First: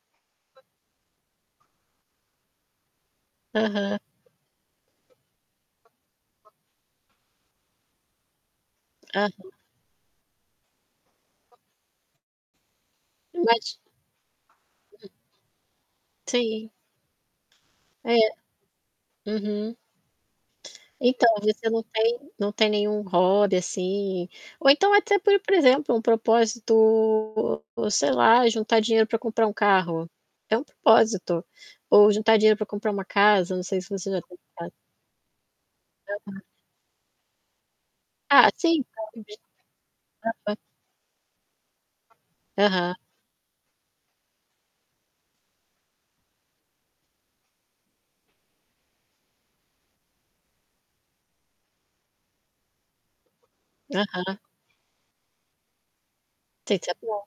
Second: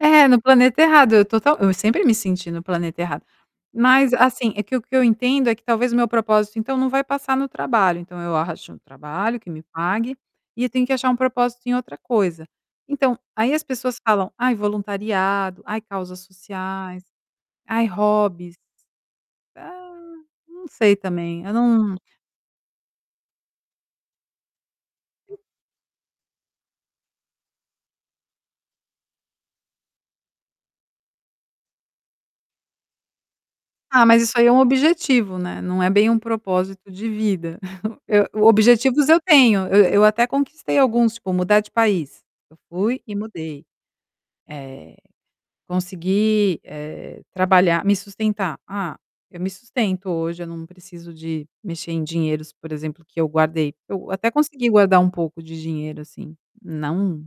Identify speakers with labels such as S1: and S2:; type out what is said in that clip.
S1: É, no planeta errado, eu total eu sempre me senti no planeta errado.
S2: Aham.
S1: Mas assim, é que eu que eu entendo é que talvez meu propósito então não vai passar no trabalho. Então eu acho um trabalho que
S2: Aham.
S1: me pague e eu tenho que achar um propósito em outra coisa. Então, aí as
S2: Mas
S1: pessoas falam: "Ai,
S2: [unintelligible]
S1: voluntariado, ai causas
S2: Sim.
S1: sociais, ai
S2: É.
S1: hobbies".
S2: Uhum.
S1: Hã, não sei
S2: Então,
S1: também, eu
S2: você não
S1: não
S2: tem não tem nenhum hobby assim, ou então até, por por exemplo, um propósito, sei lá, juntar dinheiro para comprar um carro? É um propósito. Ou juntar dinheiro para comprar uma casa, não sei se
S1: Ah,
S2: você já
S1: mas isso
S2: tem
S1: aí é um
S2: casa.
S1: objetivo, né? Não é bem um
S2: Aham.
S1: propósito de vida. Eu
S2: Ah, sim. Pra
S1: objetivos eu
S2: um investimento.
S1: tenho, e eu até
S2: Aham.
S1: conquistei alguns, tipo, mudar de país. Eu
S2: Aham.
S1: fui e mudei. Eh, consegui, eh, trabalhar me sustentar. Ah, eu me sustento hoje. Eu não preciso de mexer em dinheiros, por exemplo, que eu guardei. Eu
S2: Aham.
S1: até consegui guardar um pouco de dinheiro, assim,
S2: Tem que ser
S1: não
S2: atual.